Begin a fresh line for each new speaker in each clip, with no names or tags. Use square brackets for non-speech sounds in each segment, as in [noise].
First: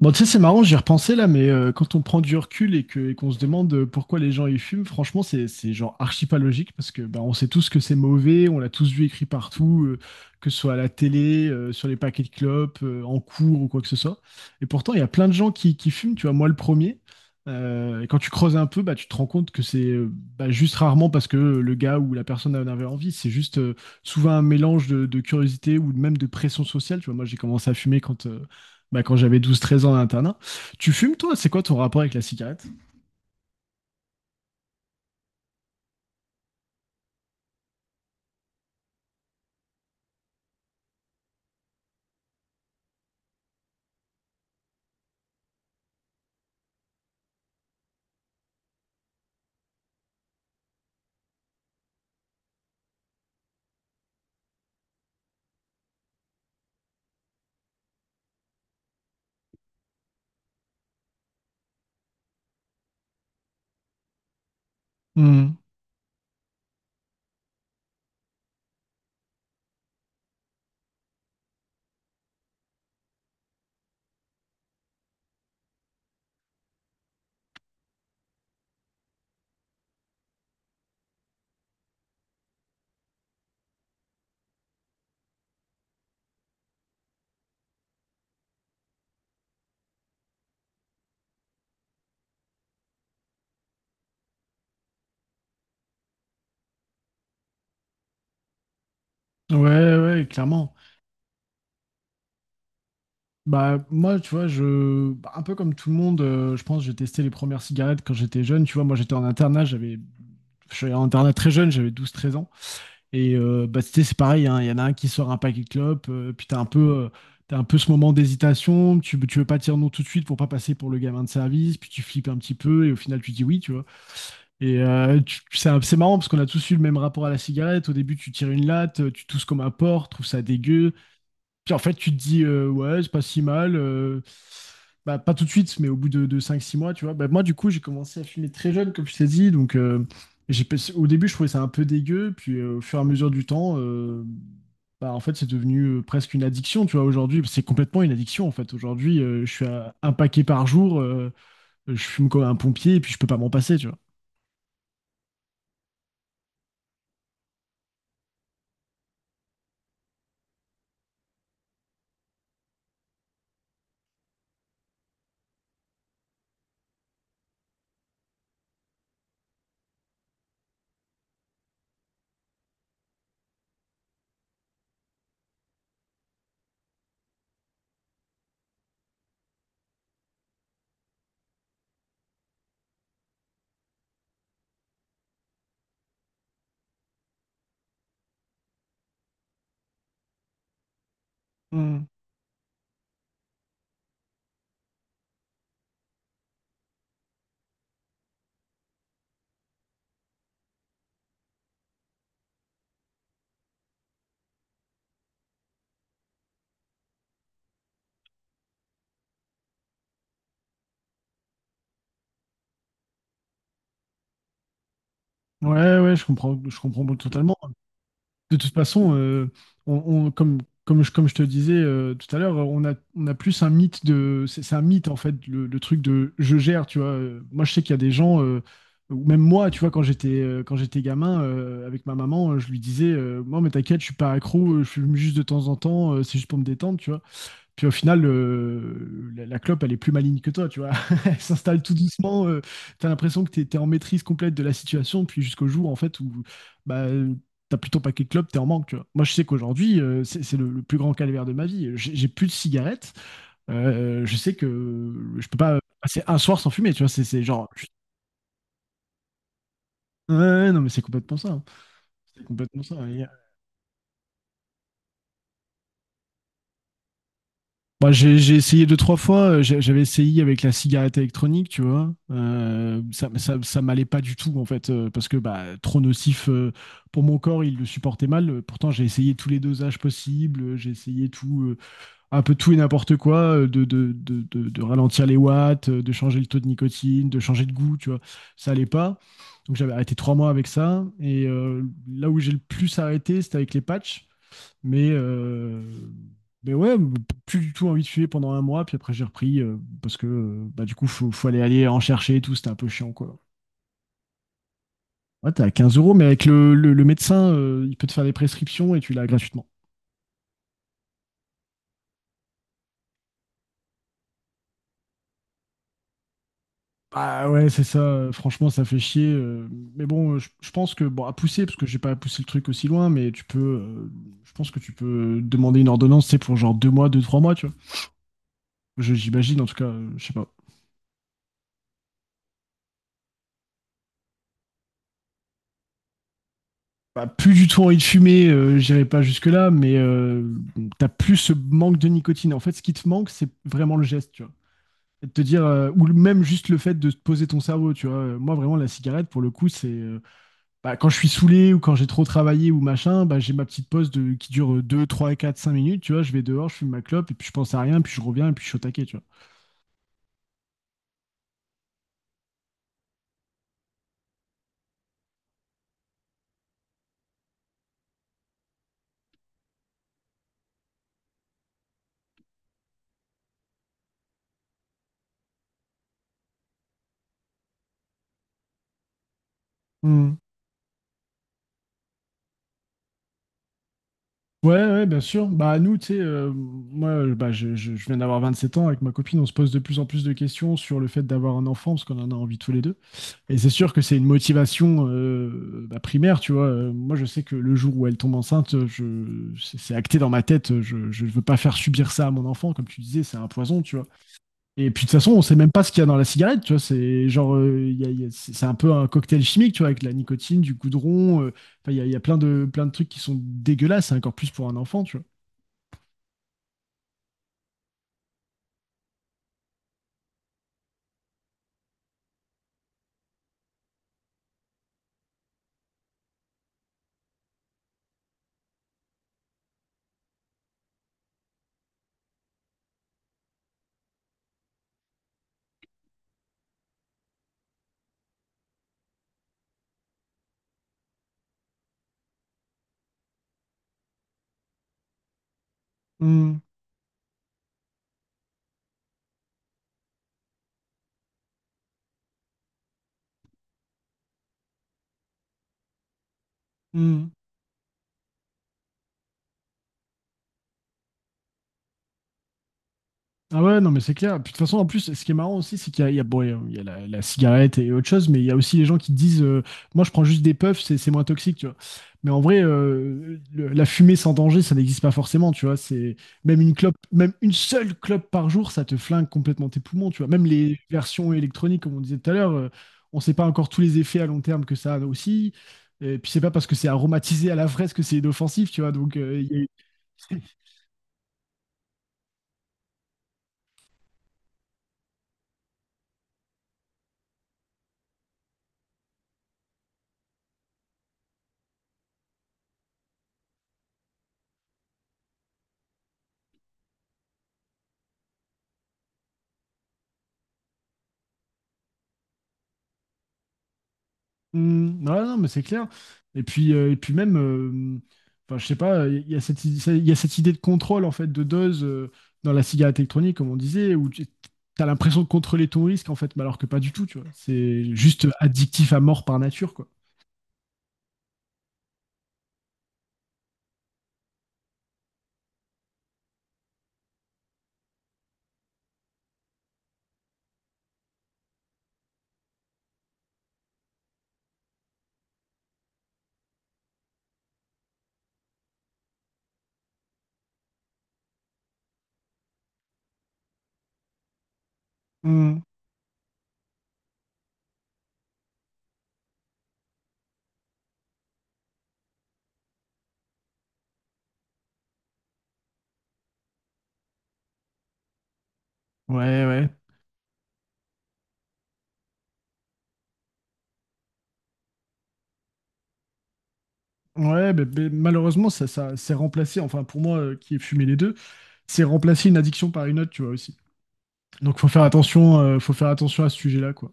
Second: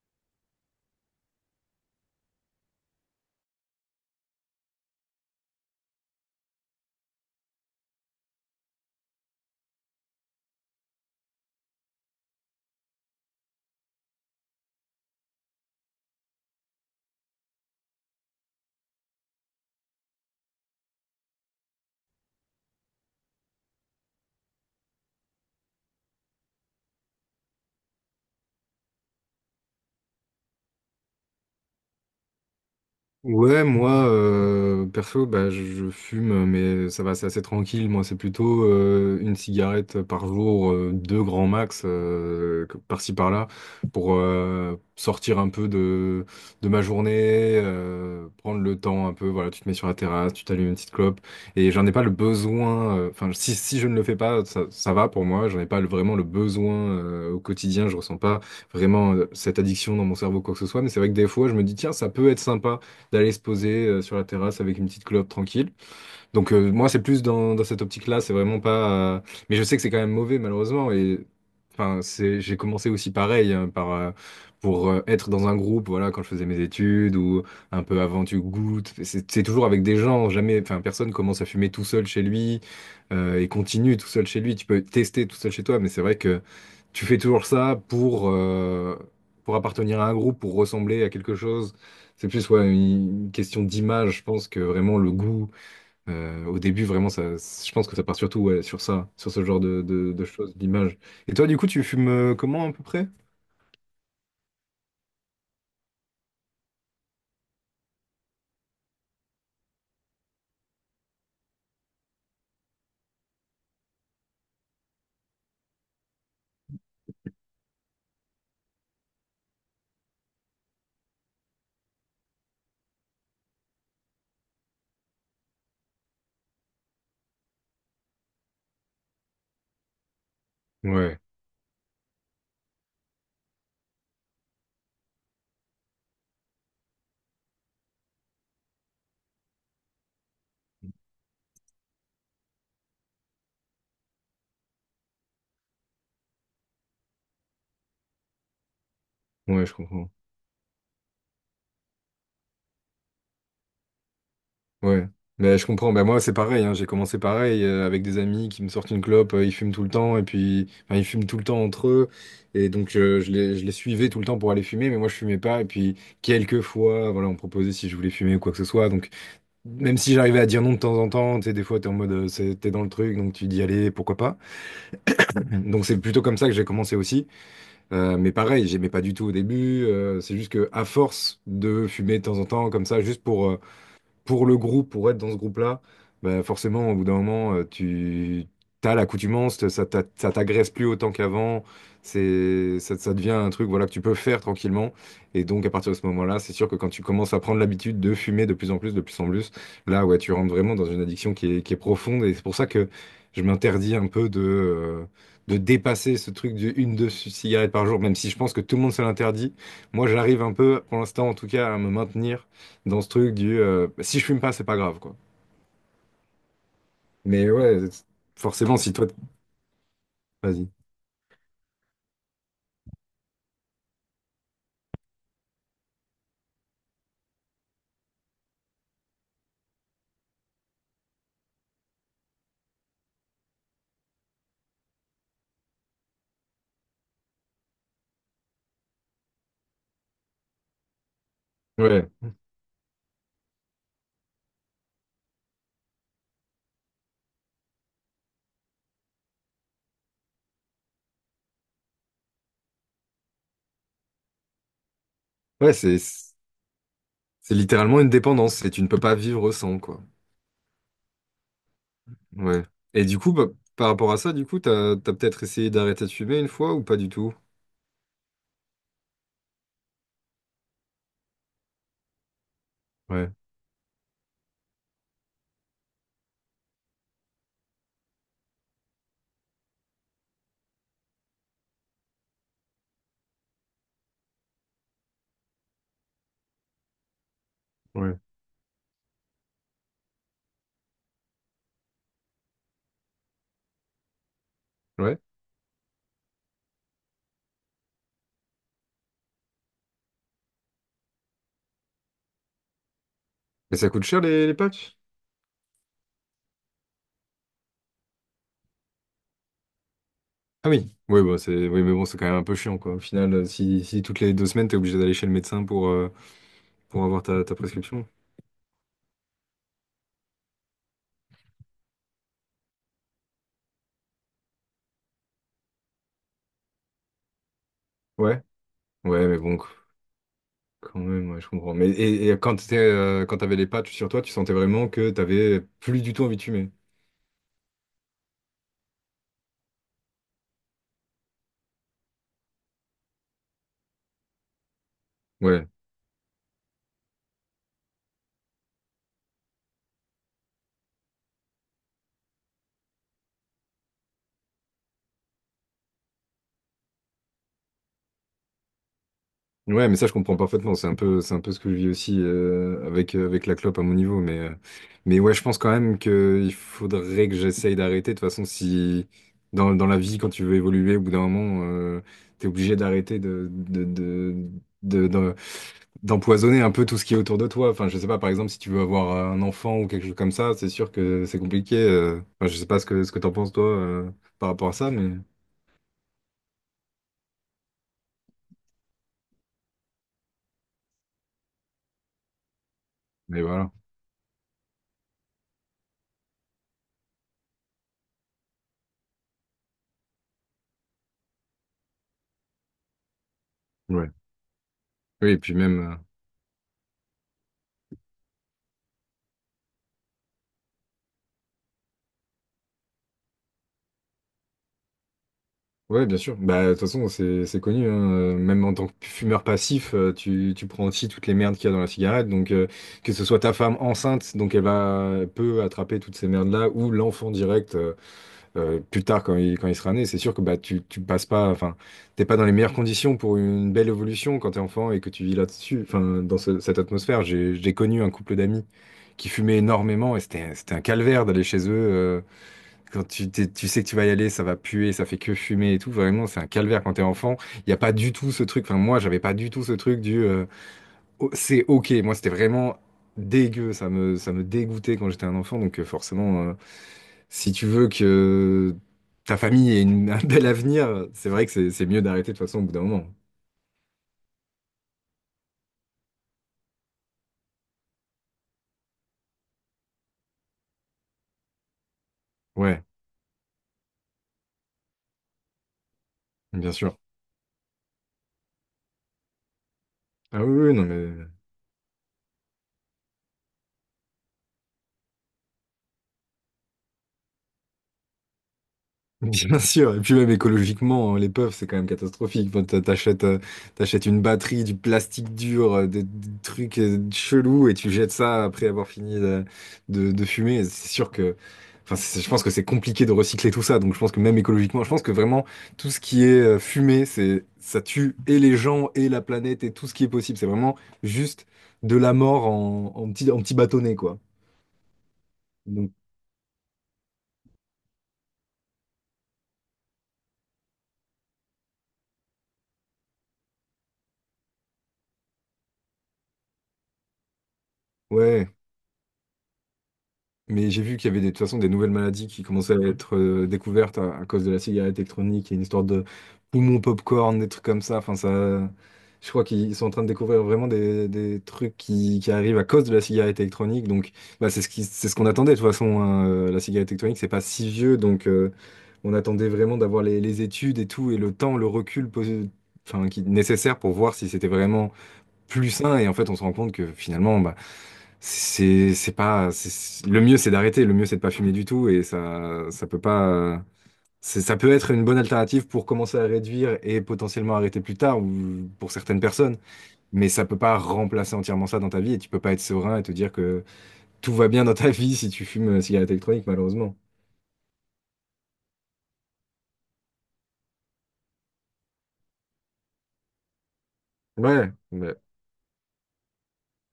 Bon, tu sais, c'est marrant, j'y ai repensé là, mais quand on prend du recul et qu'on se demande, pourquoi les gens y fument, franchement, c'est genre archi pas logique parce que bah, on sait tous que c'est mauvais, on l'a tous vu écrit partout, que ce soit à la télé, sur les paquets de clopes, en cours ou quoi que ce soit. Et pourtant, il y a plein de gens qui fument, tu vois, moi le premier. Et quand tu creuses un peu, bah, tu te rends compte que c'est juste rarement parce que le gars ou la personne en avait envie, c'est juste souvent un mélange de curiosité ou même de pression sociale. Tu vois, moi j'ai commencé à fumer quand j'avais 12 13 ans à l'internat. Tu fumes, toi? C'est quoi ton rapport avec la cigarette?
Ouais, moi, perso, bah, je fume, mais ça va, c'est assez tranquille. Moi, c'est plutôt une cigarette par jour, deux grands max, par-ci par-là, pour sortir un peu de ma journée, prendre le temps un peu. Voilà, tu te mets sur la terrasse, tu t'allumes une petite clope, et j'en ai pas le besoin. Enfin, si je ne le fais pas, ça va pour moi. J'en ai pas le- Vraiment le besoin au quotidien. Je ressens pas vraiment cette addiction dans mon cerveau, quoi que ce soit. Mais c'est vrai que des fois, je me dis, tiens, ça peut être sympa d'aller se poser sur la terrasse avec une petite clope
Hmm.
tranquille. Donc moi, c'est plus dans, dans cette optique-là, c'est vraiment pas... Mais je sais que c'est quand même mauvais, malheureusement. Et enfin, c'est, j'ai commencé aussi pareil, hein, pour être dans un groupe, voilà, quand je faisais mes études, ou un peu avant, tu goûtes. C'est toujours avec des gens, jamais... Enfin, personne commence à fumer tout seul chez lui, et continue tout seul chez lui. Tu peux tester tout seul chez toi, mais c'est vrai que tu fais toujours ça pour appartenir à un groupe, pour ressembler à quelque chose. C'est plus ouais, une question d'image, je pense que vraiment le goût. Au début, vraiment, ça, je pense que ça part surtout ouais, sur ça, sur ce
Ouais,
genre de
ouais,
choses,
clairement.
d'image. Et toi, du coup, tu fumes comment à peu près?
Bah, moi, tu vois, un peu comme tout le monde, je pense, que j'ai testé les premières cigarettes quand j'étais jeune. Tu vois, moi, j'étais en internat, j'avais, je suis allé en internat très jeune, j'avais douze treize ans. Et c'était, c'est pareil, hein, il y en a un qui sort un paquet de clopes, puis euh, t'as un peu ce moment d'hésitation, tu veux pas dire non tout de suite pour pas passer pour le gamin de service, puis tu flippes un petit peu, et au final, tu dis oui, tu vois. Et c'est marrant parce qu'on a tous eu le même rapport à la cigarette. Au début, tu tires une latte, tu tousses comme un porc, trouves ça dégueu.
Ouais,
Puis en fait, tu te dis, ouais, c'est pas si mal. Pas tout de suite, mais au bout de 5-6 mois, tu vois. Bah, moi, du coup, j'ai commencé à fumer très jeune, comme je t'ai dit. Donc, j'ai, pas- au début, je trouvais ça un peu dégueu. Puis au fur et à mesure du temps, bah, en fait, c'est devenu presque une addiction, tu vois. Aujourd'hui, c'est complètement une addiction, en fait. Aujourd'hui, je suis
ouais, je
à
comprends.
un paquet par jour. Je fume comme un pompier et puis je peux pas m'en passer, tu vois.
Ouais, mais je comprends. Ben moi, c'est pareil, hein. J'ai commencé pareil avec des amis qui me sortent une clope. Ils fument tout le temps et puis, enfin, ils fument tout le temps entre eux. Et donc, je les suivais tout le temps pour aller fumer, mais moi, je fumais pas. Et puis, quelques fois, voilà, on me proposait si je voulais fumer ou quoi que ce soit. Donc, même si j'arrivais à dire non de temps en temps, tu sais, des fois, t'es en mode, c'est- t'es dans le truc, donc tu dis allez, pourquoi pas. Donc c'est plutôt comme ça que j'ai commencé aussi. Mais pareil, j'aimais pas du tout au début. C'est juste que à force de fumer de temps en temps comme ça, juste pour le groupe, pour être dans ce groupe-là, bah, forcément, au bout d'un moment, tu as l'accoutumance, ça t'agresse plus autant qu'avant,
Hmm.
ça devient un truc voilà, que tu peux faire tranquillement. Et donc, à partir de ce moment-là, c'est sûr que quand tu commences à prendre l'habitude de fumer de plus en plus, de plus en plus, là, ouais, tu rentres vraiment dans une addiction qui est profonde. Et c'est pour ça que je m'interdis un peu de dépasser ce truc du une, deux cigarettes par jour, même si je pense que tout le monde se l'interdit. Moi, j'arrive un peu, pour l'instant en tout cas, à me maintenir dans ce truc du bah, si je fume pas, c'est pas grave, quoi.
Ouais, ouais, je comprends
Mais
totalement.
ouais,
De toute
forcément, si toi, t-
façon, on, on- comme,
vas-y.
comme je te disais tout à l'heure, on a plus un mythe de. C'est un mythe, en fait, le truc de je gère, tu vois. Moi, je sais qu'il y a des gens, ou même moi, tu vois, quand j'étais gamin, avec ma maman, je lui disais, moi, mais t'inquiète, je suis pas accro, je fume juste de temps en temps, c'est juste pour me détendre, tu vois. Puis au final, la clope, elle est plus maligne que toi, tu vois. [laughs] Elle s'installe tout
Ouais,
doucement. T'as l'impression que t'es en maîtrise complète de la situation, puis jusqu'au jour, en fait, où bah, t'as plutôt paquet de clopes, t'es en manque, tu vois. Moi, je sais qu'aujourd'hui, le plus grand calvaire de ma vie. J'ai plus de cigarettes. Je sais que je peux
ouais,
pas
c'est
passer
c'est
un soir sans fumer, tu vois. C'est genre...
littéralement une dépendance et tu ne peux pas vivre sans, quoi.
Ouais, ouais, non, mais c'est complètement ça, hein. C'est
Ouais.
complètement ça.
Et du coup, bah, par rapport à ça, du coup, t'as peut-être essayé d'arrêter de fumer une fois ou pas du tout?
Bah, j'ai essayé deux, trois fois. J'avais essayé avec la cigarette électronique, tu vois.
Ouais,
Ça m'allait pas du tout, en fait, parce que bah, trop nocif, pour mon corps, il le supportait mal. Pourtant, j'ai essayé tous les dosages possibles. J'ai essayé tout, un peu tout et n'importe quoi, de ralentir les watts, de changer le taux de nicotine, de changer de goût, tu
ouais,
vois. Ça allait pas. Donc, j'avais arrêté 3 mois avec ça. Et là où j'ai le plus arrêté, c'était avec les patchs. Mais,
ouais.
euh, mais ouais, plus du tout envie de fumer pendant 1 mois, puis après j'ai repris parce que bah, du coup, faut aller, aller en chercher et tout, c'était un peu chiant quoi.
Mais ça coûte cher les patchs?
Ouais, t'es à 15 euros, mais avec le médecin, il peut te faire des prescriptions et tu l'as gratuitement.
Ah oui, oui, bah, oui, mais bon, c'est quand même un peu chiant, quoi. Au final, si, si toutes les deux semaines, t'es obligé d'aller chez le médecin pour avoir
Ah
ta
ouais, c'est ça,
prescription.
franchement, ça fait chier. Mais bon, je pense que, bon, à pousser, parce que j'ai pas poussé le truc aussi loin, mais je pense que tu peux demander une ordonnance, c'est pour genre 2 mois, deux, 3 mois, tu vois.
Ouais, ouais, mais bon.
J'imagine, en tout cas, je sais pas.
Quand même, ouais, je comprends. Mais et quand quand t'avais les patchs sur toi, tu sentais vraiment que t'avais plus du tout envie de fumer.
Bah, plus du tout envie de fumer, j'irai pas jusque-là, mais t'as plus ce manque de nicotine. En fait, ce qui te manque, c'est vraiment le geste, tu vois. Et de te dire,
Ouais.
même juste le fait de te poser ton cerveau, tu vois. Moi, vraiment, la cigarette, pour le coup, c'est bah, quand je suis saoulé ou quand j'ai trop travaillé ou machin, bah, j'ai ma petite pause de, qui dure 2 3 4 5 minutes, tu vois. Je vais dehors, je fume ma clope, et puis je pense à rien, puis je reviens, et puis je suis au taquet, tu
Ouais, mais ça, je comprends parfaitement. C'est un peu ce que je vis aussi avec, avec la clope à mon niveau. Mais ouais, je pense quand même qu'il faudrait que j'essaye d'arrêter. De toute façon, si dans, dans la vie, quand tu veux évoluer, au bout d'un moment, t'es obligé d'arrêter de, de- d'empoisonner un peu tout ce qui est autour de toi. Enfin, je sais pas, par exemple, si tu veux avoir un enfant ou quelque chose comme
vois.
ça, c'est sûr que c'est compliqué. Enfin, je sais pas ce que t'en penses toi par rapport à
Ouais,
ça,
ouais, bien sûr. Bah, nous, tu sais, moi, bah, je viens d'avoir 27 ans. Avec ma copine, on se pose de plus en plus de questions sur le fait d'avoir un enfant, parce qu'on en a envie tous les deux.
mais
Et c'est
voilà.
sûr que c'est une motivation, bah, primaire, tu vois. Moi, je sais que le jour où elle tombe enceinte, c'est acté dans ma tête. Je ne veux pas faire subir ça à mon enfant. Comme tu disais, c'est un poison, tu vois.
Ouais.
Et puis de toute façon,
Oui, et
on
puis
sait même
même.
pas ce qu'il y a dans la cigarette, tu vois. C'est genre, il y a- c'est un peu un cocktail chimique, tu vois, avec de la nicotine, du goudron. Enfin, il y a plein plein de trucs qui sont dégueulasses, et encore plus pour un enfant, tu vois.
Ouais, bien sûr. Bah, de toute façon, c'est connu, hein. Même en tant que fumeur passif, tu prends aussi toutes les merdes qu'il y a dans la cigarette. Donc, que ce soit ta femme enceinte, donc elle peut attraper toutes ces merdes-là, ou l'enfant direct. Plus tard quand il sera né, c'est sûr que bah, tu passes pas, enfin, t'es pas dans les meilleures conditions pour une belle évolution quand t'es enfant et que tu vis là-dessus, enfin, cette atmosphère. J'ai connu un couple d'amis qui fumaient énormément et c'était un calvaire d'aller chez eux. Quand tu sais que tu vas y aller, ça va puer, ça fait que fumer et tout. Vraiment, c'est un
Hmm,
calvaire quand t'es enfant. Il n'y a pas du tout ce truc, enfin, moi, j'avais pas du tout ce truc du Oh, c'est ok. Moi, c'était vraiment dégueu, ça me dégoûtait quand j'étais un enfant, donc forcément.
hmm.
Si tu veux que ta famille ait une- [laughs] un bel avenir, c'est vrai que c'est mieux d'arrêter de toute façon au bout d'un moment.
Ah ouais, non, mais c'est clair. Puis de toute façon, en plus, ce qui est marrant aussi, c'est qu'il y a, il y a- bon, il y a la cigarette et autre chose, mais il y a aussi les gens qui disent, moi, je prends juste des puffs, c'est moins toxique, tu vois. Mais en vrai,
Ouais,
la fumée sans danger, ça n'existe pas forcément, tu vois. C'est même
bien
une clope,
sûr.
même une seule clope par jour, ça te flingue complètement tes poumons, tu vois.
Ah
Même
oui, oui,
les
non mais
versions électroniques, comme on disait tout à l'heure, on ne sait pas encore tous les effets à long terme que ça a aussi. Et puis, c'est pas parce que c'est aromatisé à la fraise que c'est inoffensif, tu vois. Donc,
bien sûr, et puis même écologiquement, hein, les puffs, c'est quand même catastrophique. Enfin, t'achètes, t'achètes une batterie, du plastique dur, des trucs chelous, et tu jettes ça après avoir fini de fumer. C'est sûr que, enfin, je pense que c'est compliqué de recycler tout ça. Donc, je pense que même écologiquement, je pense que vraiment tout ce qui est fumé, c'est, ça tue et les gens et la planète et tout ce qui est possible. C'est vraiment juste de la mort en, en petit bâtonnet, quoi.
hmm, ouais, non, mais c'est clair.
Donc,
Et puis, même, enfin, je sais pas, il y a cette, il y a cette idée de contrôle en fait de dose, dans la cigarette électronique, comme on disait, où tu as l'impression de contrôler ton risque en fait, mais alors que pas du tout, tu vois. C'est juste
ouais.
addictif à mort par nature, quoi.
Mais j'ai vu qu'il y avait des, de toute façon des nouvelles maladies qui commençaient à être découvertes à cause de la cigarette électronique et une histoire de poumon popcorn, des trucs comme ça. Enfin, ça, je crois qu'ils sont en train de découvrir vraiment des trucs qui arrivent à cause de la cigarette électronique. Donc, bah, c'est ce qu'on attendait de toute façon, hein. La cigarette électronique, c'est pas si vieux, donc on attendait vraiment d'avoir les études et tout et le temps, enfin, qui, nécessaire pour voir si c'était vraiment
Hmm.
plus sain. Et en fait, on se rend compte que finalement, bah, c'est pas c'est- le mieux c'est d'arrêter, le mieux c'est de pas fumer du tout et ça ça peut pas c'est- ça peut être une bonne alternative pour commencer à réduire et potentiellement arrêter plus tard ou pour certaines
Ouais,
personnes,
ouais.
mais ça peut pas remplacer entièrement ça dans ta vie et tu peux pas être serein et te dire que tout va bien dans ta vie si tu fumes une cigarette électronique malheureusement.
Ouais, mais malheureusement, ça c'est remplacé, enfin pour moi qui ai fumé les deux, c'est remplacé une addiction par une autre, tu vois aussi. Donc
Ouais, mais-
faut faire attention à ce sujet-là, quoi.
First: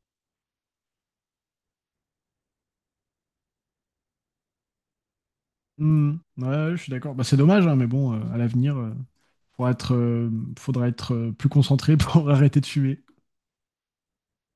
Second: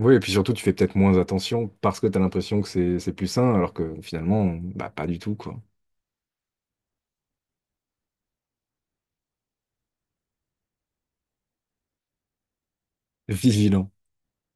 Oui, et puis surtout tu fais peut-être moins attention parce que tu as l'impression que c'est plus sain alors que finalement bah pas du tout quoi.
Hmm. Ouais, je suis d'accord. Bah, c'est dommage, hein, mais bon, à l'avenir. Pour être, euh, Faudra être plus concentré [laughs] pour arrêter de fumer.
Vigilant.